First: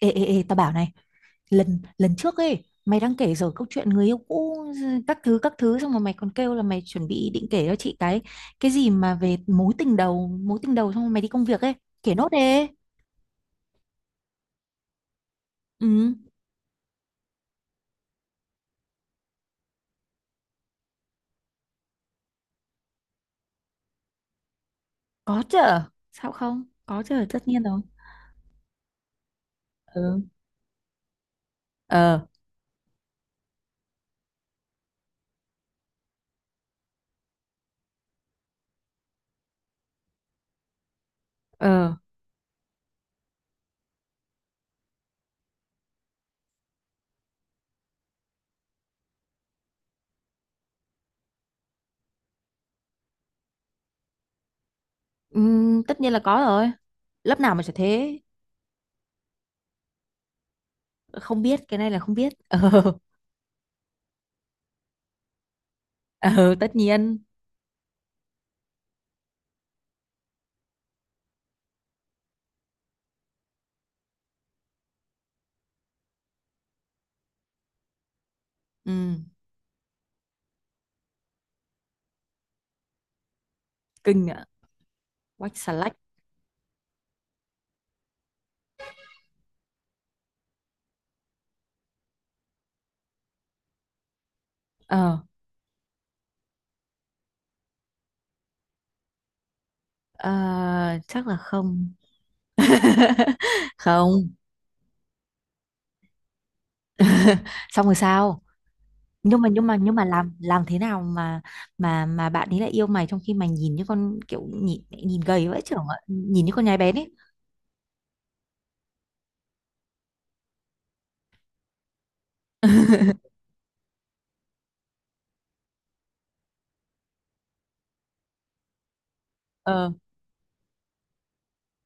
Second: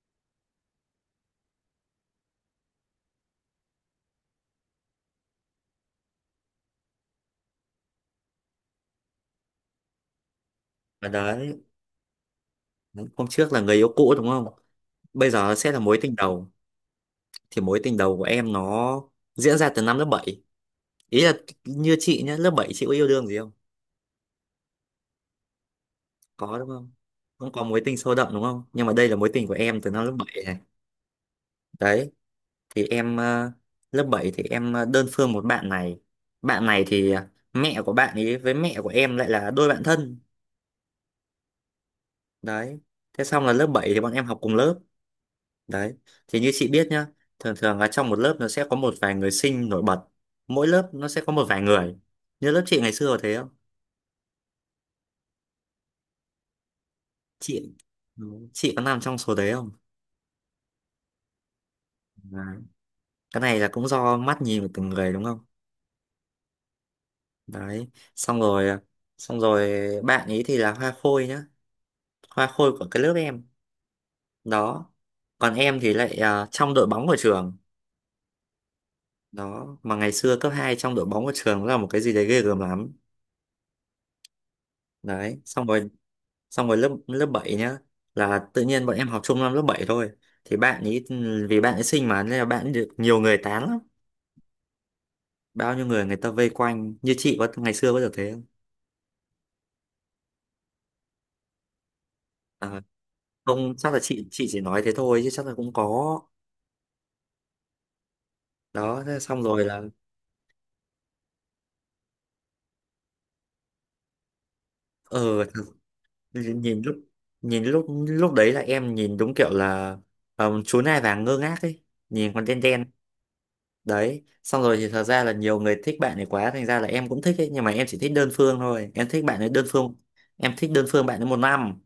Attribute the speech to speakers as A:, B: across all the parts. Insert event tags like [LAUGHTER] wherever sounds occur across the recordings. A: Ê, ê, ê, tao bảo này. Lần lần trước ấy mày đang kể rồi câu chuyện người yêu cũ, ừ, các thứ các thứ, xong rồi mày còn kêu là mày chuẩn bị định kể cho chị cái gì mà về mối tình đầu, mối tình đầu, xong
B: Và
A: rồi mày đi công
B: đấy,
A: việc ấy. Kể nốt đi.
B: hôm trước là người yêu cũ đúng không? Bây giờ sẽ là mối
A: Ừ,
B: tình đầu. Thì mối tình đầu của em nó diễn ra từ năm lớp bảy. Ý là như chị nhá, lớp 7 chị có yêu đương gì không?
A: có chứ. Sao
B: Có
A: không
B: đúng không?
A: có chứ, tất
B: Không
A: nhiên
B: có
A: rồi.
B: mối tình sâu đậm đúng không? Nhưng mà đây là mối tình của em từ năm lớp
A: Ừ.
B: 7 này. Đấy,
A: Ờ.
B: thì em lớp 7 thì em đơn phương một bạn này. Bạn này thì mẹ của bạn ấy với mẹ của em lại là đôi bạn thân.
A: Ờ.
B: Đấy. Thế xong là lớp 7 thì bọn em học cùng lớp. Đấy, thì như chị biết nhá, thường thường là trong một lớp nó sẽ có một vài người sinh nổi bật. Mỗi lớp nó sẽ có một vài người. Như lớp chị ngày xưa có thế không?
A: Ừ, tất nhiên là có rồi, lớp nào mà chả
B: Chị
A: thế.
B: ừ, chị có nằm trong số đấy không?
A: Không biết, cái này là không biết
B: Đấy. Cái này là cũng do mắt nhìn của từng người đúng không?
A: [LAUGHS] Ờ, tất nhiên.
B: Đấy, xong rồi xong rồi bạn ấy thì là hoa khôi nhá, hoa khôi của cái lớp em. Đó. Còn em thì lại trong đội bóng của trường.
A: Ừ,
B: Đó, mà ngày xưa cấp 2 trong đội bóng của trường là một cái gì đấy ghê gớm lắm.
A: kinh ạ,
B: Đấy,
A: quách
B: xong
A: xà
B: rồi
A: lách.
B: xong rồi lớp lớp 7 nhá, là tự nhiên bọn em học chung năm lớp 7 thôi, thì bạn ấy, vì bạn ấy xinh mà nên là bạn ấy được nhiều người tán lắm,
A: Ờ.
B: bao nhiêu người người ta vây quanh như chị có ngày xưa có được thế không.
A: Ờ, chắc là không.
B: à,
A: [LAUGHS]
B: Không, chắc là chị
A: Không.
B: chị chỉ nói thế thôi chứ chắc là cũng có.
A: [LAUGHS] Xong rồi sao?
B: Đó thế
A: nhưng
B: xong
A: mà
B: rồi
A: nhưng mà
B: là
A: nhưng mà làm thế nào mà bạn ấy lại yêu mày, trong khi mày nhìn như con, kiểu nhìn nhìn
B: ờ
A: gầy vãi
B: thật-
A: chưởng ạ, nhìn như con nhái
B: nhìn
A: bén
B: lúc
A: ấy.
B: nhìn lúc lúc đấy là em nhìn đúng kiểu là chú nai vàng ngơ ngác ấy, nhìn còn đen đen.
A: [LAUGHS]
B: Đấy xong rồi thì thật ra là nhiều người thích bạn ấy quá thành ra là em cũng thích ấy, nhưng mà em chỉ thích đơn phương thôi, em thích bạn ấy đơn
A: Ờ.
B: phương. Em thích đơn phương bạn ấy một năm,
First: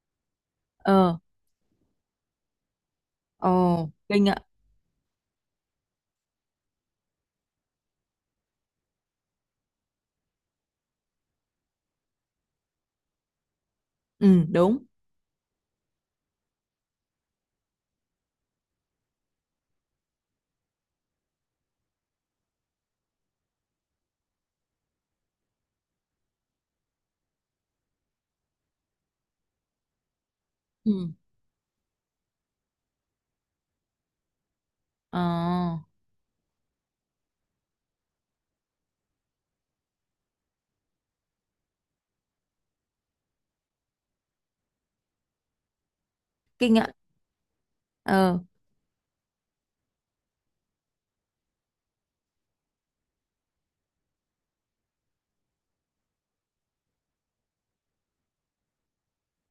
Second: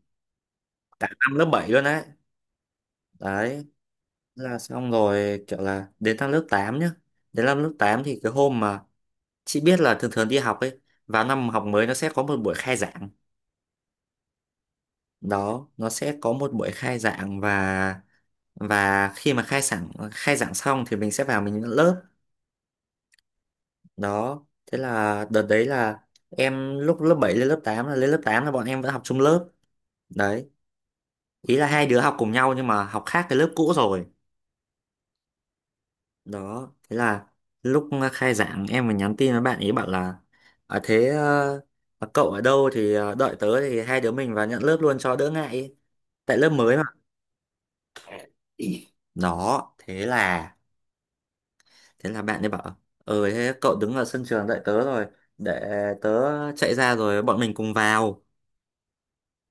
B: cả
A: Ờ.
B: năm lớp 7 luôn đấy.
A: Ồ,
B: Đấy.
A: kinh ạ.
B: Là xong rồi kiểu là đến năm lớp 8 nhá. Đến năm lớp 8 thì cái hôm mà, chị biết là thường thường đi học ấy, vào năm học mới nó sẽ có một buổi khai giảng.
A: Ừ, đúng.
B: Đó, nó sẽ có một buổi khai giảng và khi mà khai giảng xong thì mình sẽ vào mình nhận lớp. Đó. Thế là đợt đấy là em lúc lớp 7 lên lớp tám là bọn em vẫn học chung lớp. Đấy,
A: Ừ.
B: ý là hai đứa học cùng nhau nhưng mà học khác cái lớp cũ rồi.
A: Ờ,
B: Đó, thế là lúc khai giảng em mới nhắn tin với bạn ấy bảo là à, thế ờ, mà cậu ở đâu thì đợi tớ thì hai đứa mình vào nhận lớp luôn cho đỡ ngại ý, tại lớp
A: kinh
B: mới mà.
A: ạ. Ờ.
B: Đó, thế là bạn ấy bảo thế cậu đứng ở sân trường đợi tớ rồi, để tớ chạy ra rồi bọn mình cùng vào.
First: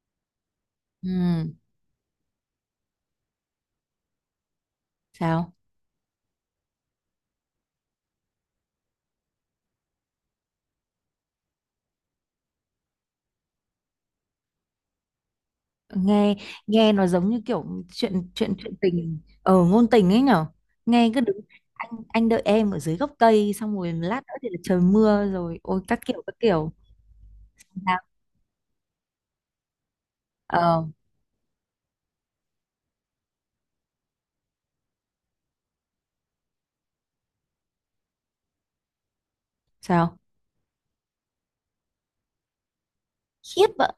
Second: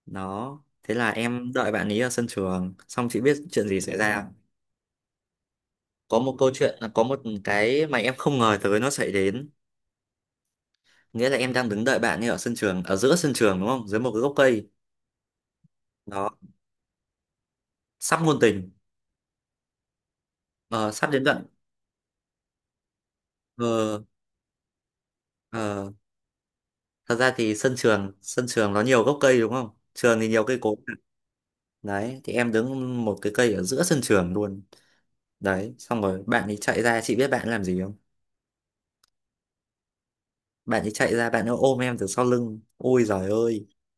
B: Đó, thế là em
A: Ừ.
B: đợi bạn ấy ở sân trường, xong chị biết chuyện gì xảy ra.
A: Sao?
B: Có một cái mà em không ngờ tới nó xảy đến. Nghĩa là em đang đứng đợi bạn ấy ở sân trường, ở giữa sân trường đúng không? Dưới một cái gốc cây.
A: nghe
B: Đó,
A: nghe nó giống như kiểu
B: sắp
A: chuyện
B: ngôn
A: chuyện
B: tình,
A: chuyện tình ở ngôn tình ấy nhở.
B: ờ, sắp
A: Nghe cứ
B: đến
A: đứng,
B: đoạn.
A: anh đợi em ở dưới gốc cây, xong rồi
B: Ờ,
A: lát nữa thì là trời mưa rồi, ôi
B: ờ.
A: các kiểu các kiểu.
B: Thật ra thì sân trường,
A: Sao?
B: sân trường nó nhiều gốc cây đúng không? Trường thì nhiều cây cối.
A: Ờ.
B: Đấy, thì em đứng một cái cây ở giữa sân trường luôn. Đấy, xong rồi bạn ấy chạy ra, chị biết bạn ấy làm gì không?
A: Sao?
B: Bạn ấy chạy ra, bạn ấy ôm em từ sau lưng. Ôi giời ơi.
A: Khiếp ạ.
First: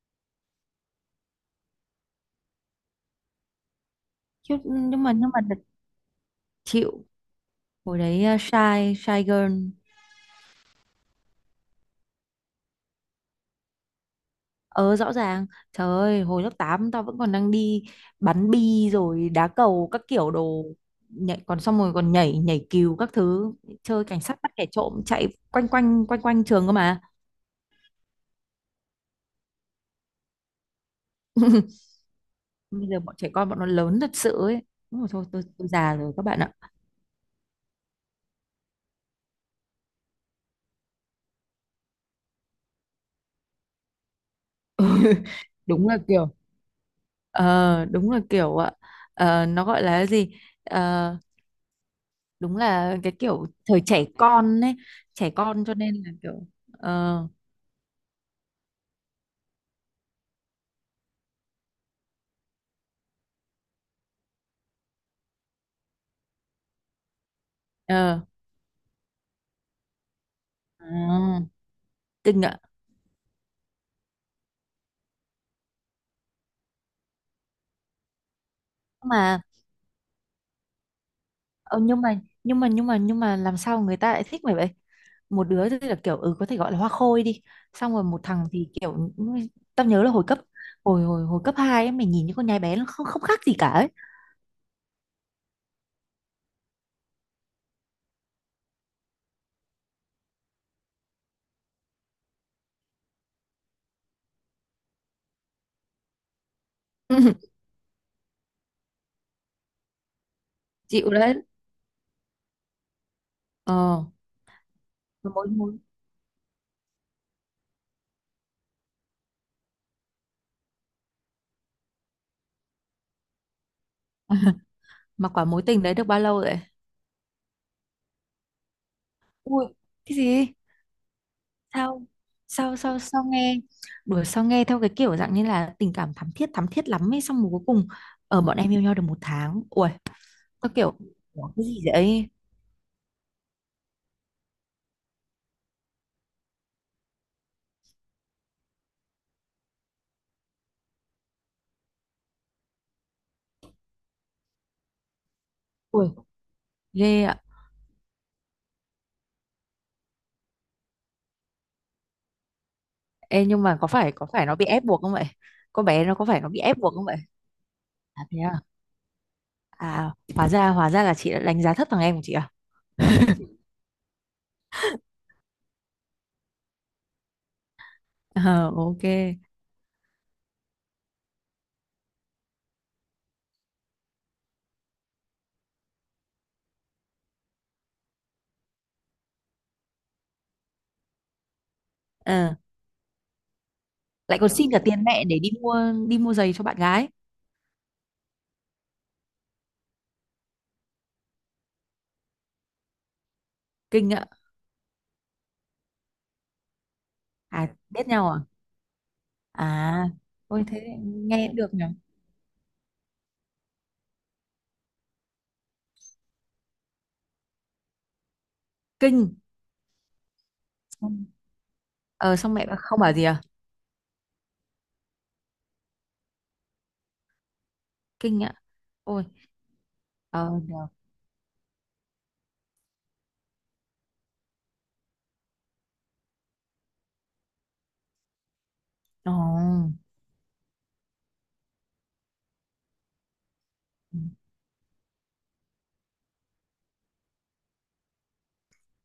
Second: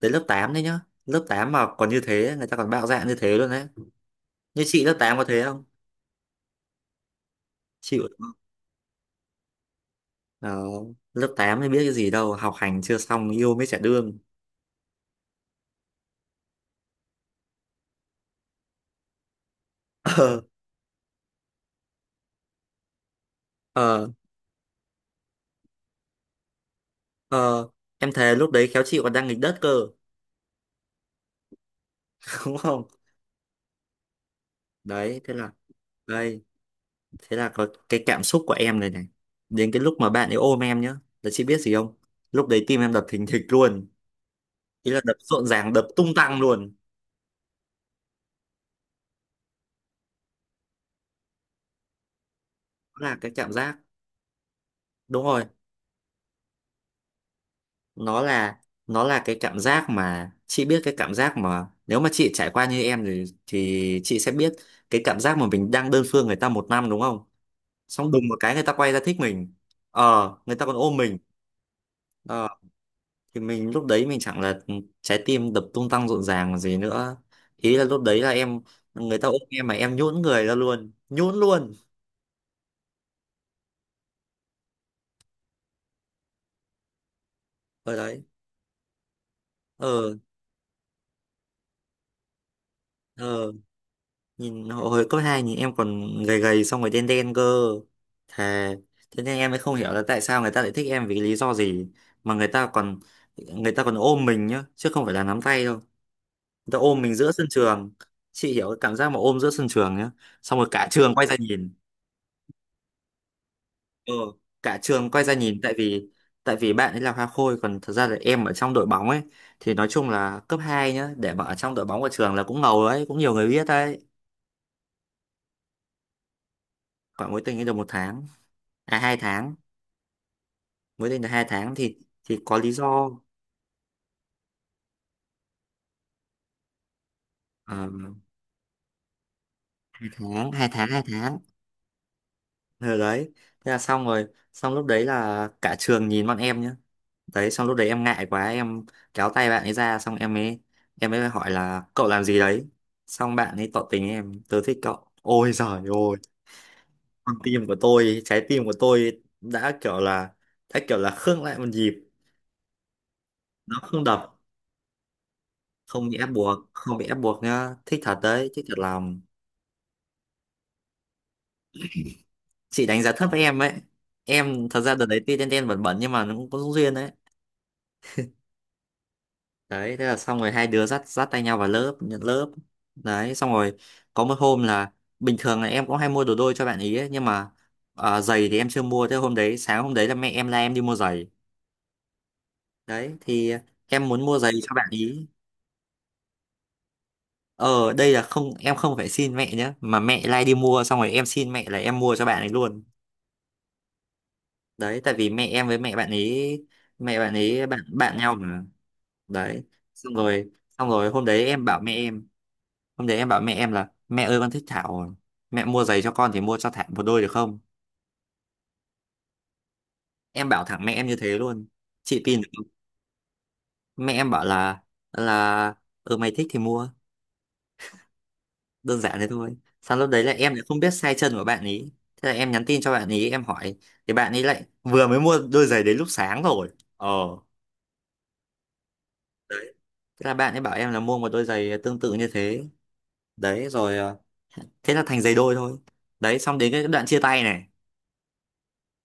B: Đến lớp 8 đấy nhá. Lớp 8 mà còn như thế, người ta còn bạo dạn như thế luôn đấy.
A: Khiếp,
B: Như chị lớp
A: nhưng mà
B: 8 có
A: nhưng mà
B: thế
A: thật,
B: không?
A: chịu. Hồi
B: Chịu đúng
A: đấy à,
B: không?
A: shy shy girl.
B: Ờ, lớp 8 thì biết cái gì đâu, học hành chưa xong yêu mới chả đương.
A: Ờ, rõ ràng. Trời ơi, hồi lớp 8 tao vẫn còn đang đi bắn bi rồi đá cầu các
B: [LAUGHS]
A: kiểu
B: Ờ,
A: đồ, nhảy còn, xong rồi còn nhảy nhảy cừu các thứ, chơi
B: ờ,
A: cảnh sát bắt kẻ trộm chạy quanh quanh quanh quanh trường cơ mà.
B: ờ. Em thề lúc đấy khéo chị còn đang nghịch đất cơ,
A: [LAUGHS]
B: [LAUGHS] đúng không?
A: Bây giờ bọn trẻ con, bọn nó lớn thật sự ấy. Đúng rồi,
B: Đấy,
A: thôi
B: thế là
A: tôi già rồi các bạn
B: đây,
A: ạ.
B: thế là có cái cảm xúc của em này này. Đến cái lúc mà bạn ấy ôm em nhá, là chị biết gì không? Lúc đấy tim em đập thình thịch luôn, ý là đập rộn
A: [LAUGHS]
B: ràng, đập
A: Đúng là
B: tung
A: kiểu.
B: tăng luôn.
A: Ờ, đúng là kiểu ạ. Ờ, nó gọi là cái gì. Ờ, đúng là
B: Đó
A: cái
B: là cái
A: kiểu
B: cảm giác,
A: thời trẻ con ấy.
B: đúng
A: Trẻ
B: rồi.
A: con cho nên là kiểu. Ờ.
B: nó là nó là cái cảm giác mà, chị biết cái cảm giác mà nếu mà chị trải qua như em thì chị sẽ biết, cái cảm giác mà mình đang đơn phương người ta một năm đúng không, xong
A: Ờ.
B: đùng một cái người ta quay ra thích mình, người ta còn
A: À,
B: ôm mình.
A: kinh
B: ờ
A: ạ.
B: thì mình lúc đấy mình chẳng là trái tim đập tung tăng rộn ràng còn gì nữa. Ý là lúc đấy là em, người ta
A: Mà
B: ôm em mà em nhũn người ra luôn, nhũn luôn.
A: ờ, nhưng mà làm sao người ta lại thích mày vậy? Một đứa thì là kiểu, ừ, có thể gọi là hoa khôi đi, xong
B: Ở
A: rồi một
B: đấy.
A: thằng thì kiểu, ừ, tao nhớ là
B: Ờ.
A: hồi cấp 2 ấy, mày nhìn những con nhái bé, nó không không khác
B: Ờ.
A: gì cả ấy.
B: Nhìn hồi hồi cấp 2 nhìn em còn gầy gầy xong rồi đen đen cơ, thề. Thế nên em mới không hiểu là tại sao người ta lại thích em vì lý do gì, mà người ta còn, người ta còn ôm mình nhá chứ không phải là nắm tay đâu, người ta ôm mình giữa sân
A: [LAUGHS]
B: trường. Chị hiểu cái cảm giác mà ôm giữa sân trường nhá, xong rồi cả
A: Chịu
B: trường quay
A: đấy.
B: ra nhìn.
A: Ờ.
B: Ừ, cả trường quay
A: mà
B: ra
A: mối,
B: nhìn
A: mối
B: tại vì bạn ấy là hoa khôi còn thật ra là em ở trong đội bóng ấy, thì nói chung là cấp 2 nhá, để mà ở trong đội bóng của trường là cũng ngầu đấy, cũng nhiều người biết đấy.
A: mà quả mối tình đấy được bao lâu vậy?
B: Khoảng mối tình ấy được một tháng, à hai tháng.
A: Ui, cái gì?
B: Mới đây là hai tháng thì
A: Sao,
B: thì có lý
A: sao, sao,
B: do.
A: sao, nghe đuổi. Sao nghe theo cái kiểu dạng như là tình cảm thắm thiết, thắm thiết lắm ấy, xong rồi cuối
B: Ờ,
A: cùng ở bọn em yêu nhau được một tháng. Ui,
B: hai tháng, hai
A: tao
B: tháng,
A: kiểu
B: hai tháng.
A: "Ủa, cái gì vậy?".
B: Rồi đấy, thế là xong rồi. Xong lúc đấy là cả trường nhìn bọn em nhá, đấy xong lúc đấy em ngại quá em kéo tay bạn ấy ra, xong em ấy hỏi là cậu làm gì đấy, xong bạn ấy tỏ tình em, tớ thích cậu. Ôi giời
A: Ui,
B: ôi,
A: ghê.
B: con tim của tôi trái tim của tôi đã kiểu là khựng lại một nhịp,
A: Ê, nhưng
B: nó
A: mà có
B: không
A: phải có
B: đập.
A: phải nó bị ép buộc không vậy? Con bé
B: Không
A: nó
B: bị
A: có
B: ép
A: phải nó
B: buộc,
A: bị ép buộc
B: không
A: không
B: bị
A: vậy?
B: ép buộc nhá, thích thật
A: À thế
B: đấy,
A: à?
B: thích thật lòng.
A: À, hóa ra là chị đã đánh giá thấp thằng em của chị à?
B: Chị đánh giá thấp
A: [LAUGHS]
B: em ấy. Em thật ra đợt đấy tuy đen đen bẩn bẩn nhưng mà nó cũng có duyên đấy.
A: Ờ, ok.
B: Đấy thế là xong rồi, hai đứa dắt dắt tay nhau vào lớp nhận lớp. Đấy xong rồi có một hôm là, bình thường là em cũng hay mua đồ đôi cho bạn ý ấy, nhưng mà giày thì em chưa mua, thế hôm đấy sáng hôm đấy là mẹ em la em đi mua giày.
A: Ờ,
B: Đấy thì em muốn mua
A: lại còn
B: giày
A: xin
B: cho
A: cả
B: bạn
A: tiền mẹ
B: ý.
A: để đi mua giày cho bạn gái.
B: Ờ Đây là không, em không phải xin mẹ nhé, mà mẹ lai đi mua xong rồi em xin mẹ là em mua cho bạn ấy luôn.
A: Kinh ạ.
B: Đấy, tại vì mẹ em với mẹ bạn ấy, mẹ bạn ấy
A: À,
B: bạn
A: biết
B: bạn
A: nhau
B: nhau
A: à?
B: mà. Đấy,
A: À,
B: xong rồi
A: ôi
B: xong
A: thế
B: rồi hôm đấy
A: nghe cũng
B: em
A: được
B: bảo
A: nhỉ.
B: mẹ em, là mẹ ơi con thích Thảo, mẹ mua giày cho con thì mua cho Thảo một đôi được không.
A: Kinh.
B: Em bảo thẳng mẹ em như
A: Xong-
B: thế luôn, chị
A: Ờ
B: tin
A: xong
B: được
A: mẹ bảo- không bảo gì à?
B: không? Mẹ em bảo là, là ừ mày thích thì mua,
A: Kinh ạ.
B: đơn giản
A: Ôi.
B: thế thôi. Xong lúc đấy là
A: Ờ,
B: em lại không
A: được.
B: biết size chân của bạn ý thế là em nhắn tin cho bạn ý em hỏi, thì bạn ấy lại vừa mới mua đôi giày đấy lúc sáng rồi. ờ
A: Ờ.
B: Đấy, thế là bạn ấy bảo em là mua một đôi giày tương tự như thế, đấy rồi thế là thành giày đôi thôi. Đấy, xong đến cái đoạn chia tay này.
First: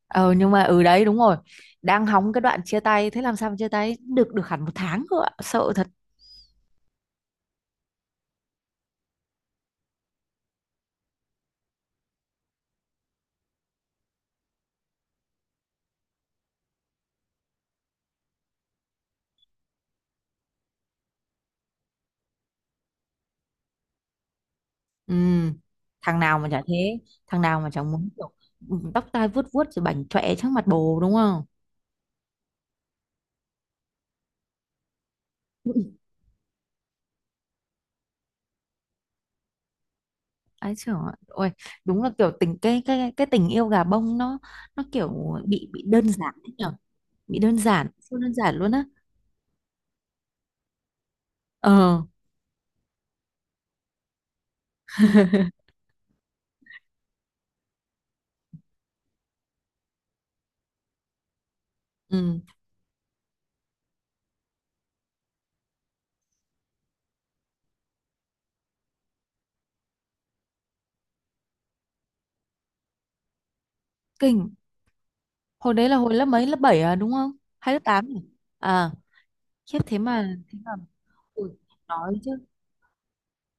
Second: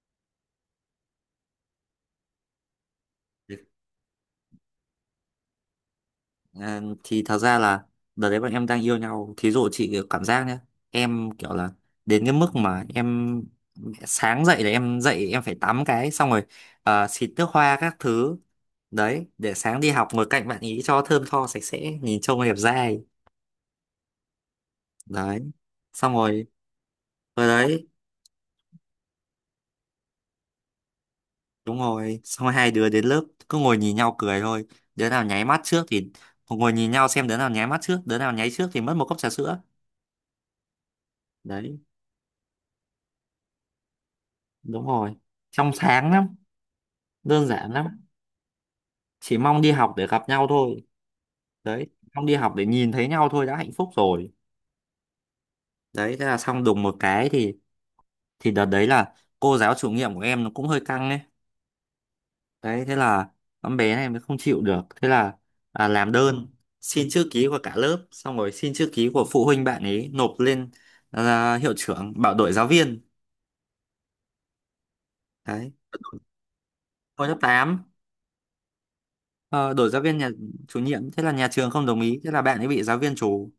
A: Ờ, nhưng mà ừ, đấy đúng rồi. Đang hóng cái đoạn chia tay, thế làm sao mà chia tay được được hẳn một tháng cơ ạ. Sợ.
B: Thì thật ra là đợt đấy bọn em đang yêu nhau, thí dụ chị cảm giác nhé, em kiểu là đến cái mức mà em sáng dậy là em dậy em phải tắm cái xong rồi xịt nước hoa các thứ, đấy để sáng đi học ngồi cạnh bạn ý cho thơm tho sạch sẽ nhìn trông đẹp dai.
A: Ừ,
B: Đấy xong
A: thằng nào
B: rồi,
A: mà chả thế, thằng
B: rồi
A: nào mà
B: đấy,
A: chẳng muốn kiểu, ừ, tóc tai vuốt vuốt rồi bảnh chọe trước mặt bồ đúng không?
B: đúng rồi xong rồi hai đứa đến lớp cứ ngồi nhìn nhau cười thôi, đứa nào nháy mắt
A: [LAUGHS]
B: trước
A: Ừ.
B: thì, ngồi nhìn nhau xem đứa nào nháy mắt trước, đứa nào nháy trước thì mất một cốc trà sữa.
A: Ấy trời ơi,
B: Đấy.
A: đúng là kiểu tình cái tình yêu gà bông, nó
B: Đúng
A: kiểu
B: rồi,
A: bị
B: trong
A: bị đơn
B: sáng
A: giản
B: lắm,
A: ấy nhở, bị
B: đơn
A: đơn
B: giản lắm.
A: giản, siêu đơn giản luôn á.
B: Chỉ mong đi học để gặp nhau thôi, đấy
A: Ờ.
B: mong đi học để nhìn thấy nhau thôi đã hạnh phúc rồi.
A: [LAUGHS]
B: Đấy thế là xong đùng một cái thì, đợt đấy là cô giáo chủ nhiệm của em nó cũng hơi căng ấy.
A: Ừ,
B: Đấy thế là con bé này mới không chịu được, thế là làm đơn xin chữ ký của cả lớp xong rồi xin chữ ký của phụ huynh bạn ấy nộp lên, hiệu trưởng bảo đổi giáo viên.
A: kinh.
B: Đấy
A: Hồi đấy là hồi lớp mấy, lớp 7 à đúng
B: hồi
A: không?
B: lớp
A: Hay lớp
B: tám.
A: 8 nhỉ? À,
B: Ờ,
A: khiếp,
B: Đổi
A: thế
B: giáo viên nhà
A: mà thế mà
B: chủ nhiệm, thế là nhà
A: ui,
B: trường không đồng
A: nói
B: ý
A: chứ
B: thế là bạn ấy bị giáo viên trù.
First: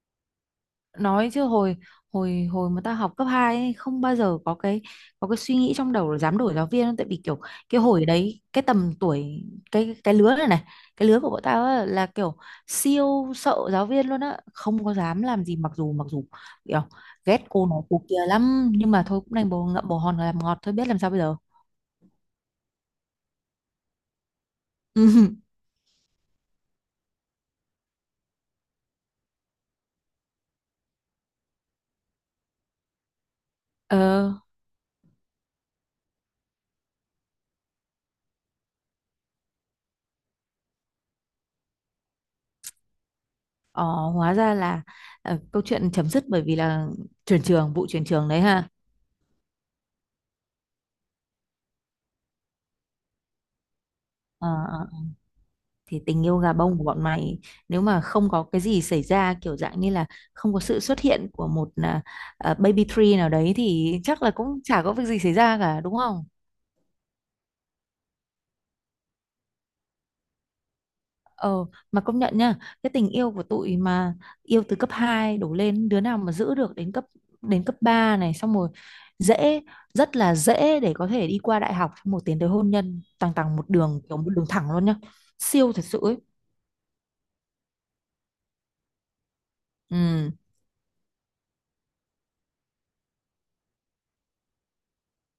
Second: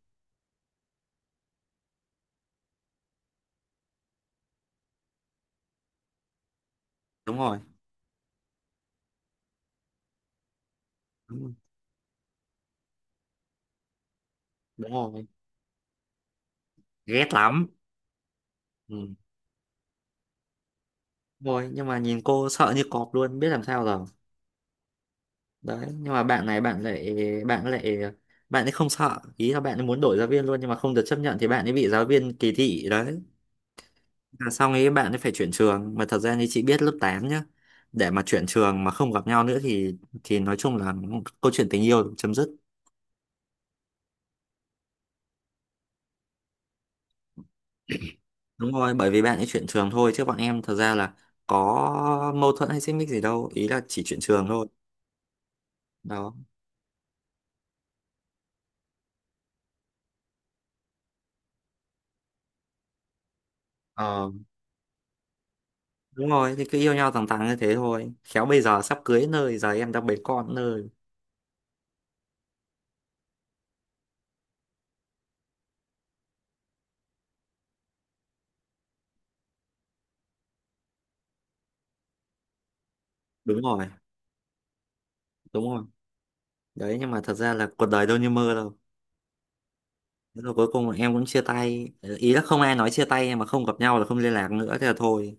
A: nói chứ hồi, hồi mà ta học cấp 2 ấy, không bao giờ có cái, suy nghĩ trong đầu là dám đổi giáo viên đâu. Tại vì
B: Đúng
A: kiểu,
B: rồi.
A: cái hồi đấy, cái tầm tuổi, cái lứa này này, cái lứa của
B: Đúng
A: bọn
B: rồi.
A: tao á, là kiểu siêu sợ giáo viên luôn á, không
B: Đúng
A: có dám
B: rồi.
A: làm gì, mặc dù kiểu
B: Ghét
A: ghét
B: lắm.
A: cô nó cô kia lắm, nhưng mà
B: Ừ.
A: thôi cũng đành bồ ngậm bồ hòn làm ngọt thôi, biết làm sao bây giờ.
B: Rồi nhưng mà nhìn cô sợ như cọp luôn biết làm sao rồi.
A: [LAUGHS]
B: Đấy nhưng mà bạn này, bạn lại bạn ấy không sợ, ý là bạn ấy muốn đổi giáo viên luôn nhưng mà không được chấp nhận thì bạn ấy bị giáo viên kỳ thị. Đấy
A: Ờ.
B: là xong ấy, bạn ấy phải chuyển trường, mà thật ra như chị biết lớp 8 nhá, để mà chuyển trường mà không gặp nhau nữa thì, nói chung là câu chuyện tình yêu chấm dứt.
A: Ờ, hóa ra là ờ, câu chuyện chấm dứt bởi vì là chuyển trường vụ chuyển trường đấy ha.
B: Đúng rồi, bởi vì bạn ấy chuyển trường thôi chứ bọn em thật ra là có mâu thuẫn hay xích mích gì đâu, ý là chỉ chuyển trường
A: Ờ,
B: thôi.
A: ờ. Thì tình
B: Đó.
A: yêu gà bông của bọn mày, nếu mà không có cái gì xảy ra kiểu dạng như là không có sự xuất hiện của một baby tree nào đấy thì chắc
B: Ờ,
A: là cũng chả có việc gì xảy ra cả đúng không?
B: đúng rồi, thì cứ yêu nhau thẳng thắn như thế thôi khéo bây giờ sắp cưới nơi, giờ em đang bế con nơi.
A: Ờ, mà công nhận nha, cái tình yêu của tụi mà yêu từ cấp 2 đổ lên, đứa nào mà giữ được đến cấp 3 này, xong rồi dễ rất là dễ để có thể đi qua đại học, xong rồi tiến tới hôn nhân tằng tằng
B: Đúng
A: một
B: rồi.
A: đường, kiểu một đường thẳng luôn nhá.
B: Đúng
A: Siêu thật
B: rồi.
A: sự ấy.
B: Đấy nhưng mà thật ra là cuộc đời đâu như mơ đâu.
A: Ừ.
B: Thế rồi cuối cùng em cũng chia tay. Ờ, ý là không ai nói chia tay mà không gặp nhau là không liên lạc nữa thế là thôi.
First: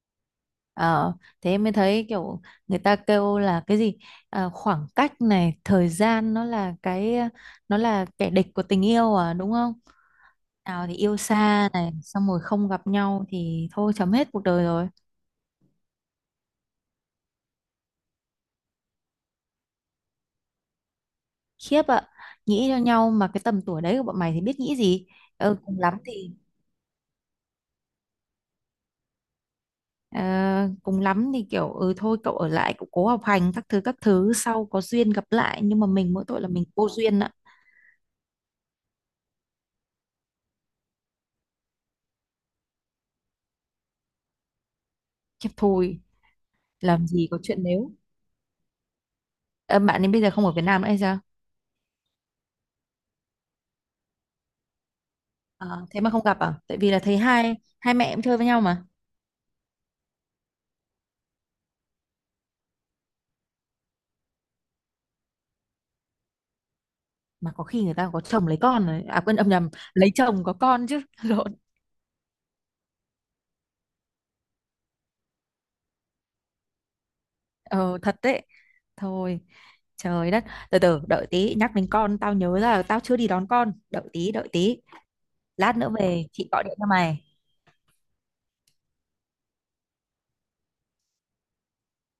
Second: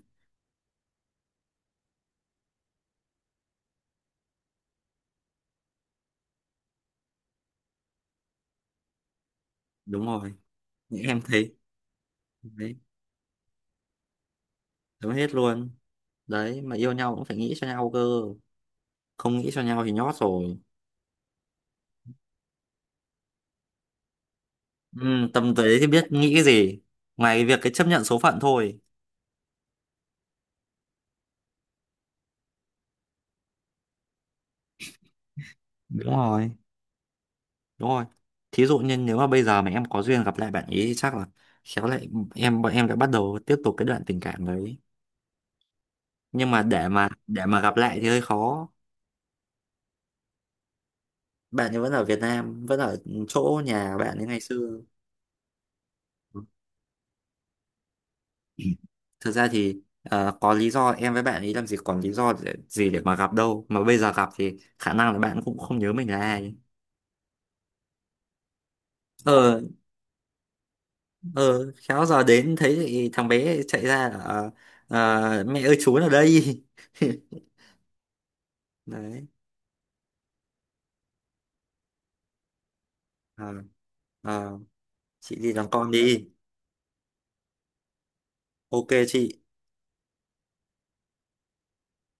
A: Ờ, thế em mới thấy kiểu, người ta kêu là cái gì, à, khoảng cách này thời gian, nó là kẻ địch của tình yêu à đúng không?
B: Đúng rồi.
A: Nào thì yêu
B: Em thấy
A: xa này, xong rồi không
B: đấy,
A: gặp nhau thì thôi chấm hết cuộc đời rồi.
B: chấm hết luôn. Đấy mà yêu nhau cũng phải nghĩ cho nhau cơ, không nghĩ cho nhau thì nhót rồi.
A: Khiếp ạ. Nghĩ cho nhau mà cái tầm tuổi đấy của bọn mày thì biết nghĩ gì.
B: Ừ, tầm
A: Ừ,
B: tuổi đấy thì biết nghĩ cái gì ngoài cái việc cái chấp nhận số phận thôi.
A: ờ, cùng lắm thì kiểu, ừ thôi cậu ở lại cậu cố học hành các thứ các thứ, sau có duyên gặp lại, nhưng mà mình
B: Đúng
A: mỗi tội là
B: rồi.
A: mình vô duyên ạ.
B: Đúng rồi. Thí dụ như nếu mà bây giờ mà em có duyên gặp lại bạn ý thì chắc là khéo lại, bọn em đã bắt đầu tiếp tục cái đoạn tình cảm đấy.
A: Khiếp thôi.
B: Nhưng mà để
A: Làm
B: mà
A: gì có
B: để
A: chuyện.
B: mà gặp
A: Nếu.
B: lại thì hơi khó.
A: Ờ, bạn ấy bây giờ không ở Việt Nam nữa hay sao?
B: Bạn ấy vẫn ở Việt Nam, vẫn ở chỗ nhà bạn ấy ngày xưa.
A: Ờ, thế mà không gặp à? Tại vì là thấy hai hai mẹ em chơi với nhau mà.
B: Thực ra thì có lý do, em với bạn ấy làm gì còn gì để mà gặp đâu. Mà bây giờ gặp thì khả năng là bạn cũng không nhớ mình là ai.
A: Mà có khi người ta có chồng lấy con rồi. À quên, âm
B: Ờ,
A: nhầm, lấy chồng có con chứ. [LAUGHS] Lộn.
B: ờ, khéo giờ đến thấy thì thằng bé chạy ra là mẹ ơi chú ở đây. [LAUGHS]
A: Ờ, thật đấy.
B: Đấy.
A: Thôi, trời đất. Từ từ đợi tí, nhắc đến con tao nhớ ra là tao chưa đi
B: Ờ.
A: đón con. Đợi tí, đợi
B: Ờ.
A: tí.
B: Chị đi làm
A: Lát nữa
B: con
A: về
B: đi.
A: chị gọi điện cho mày.
B: OK chị.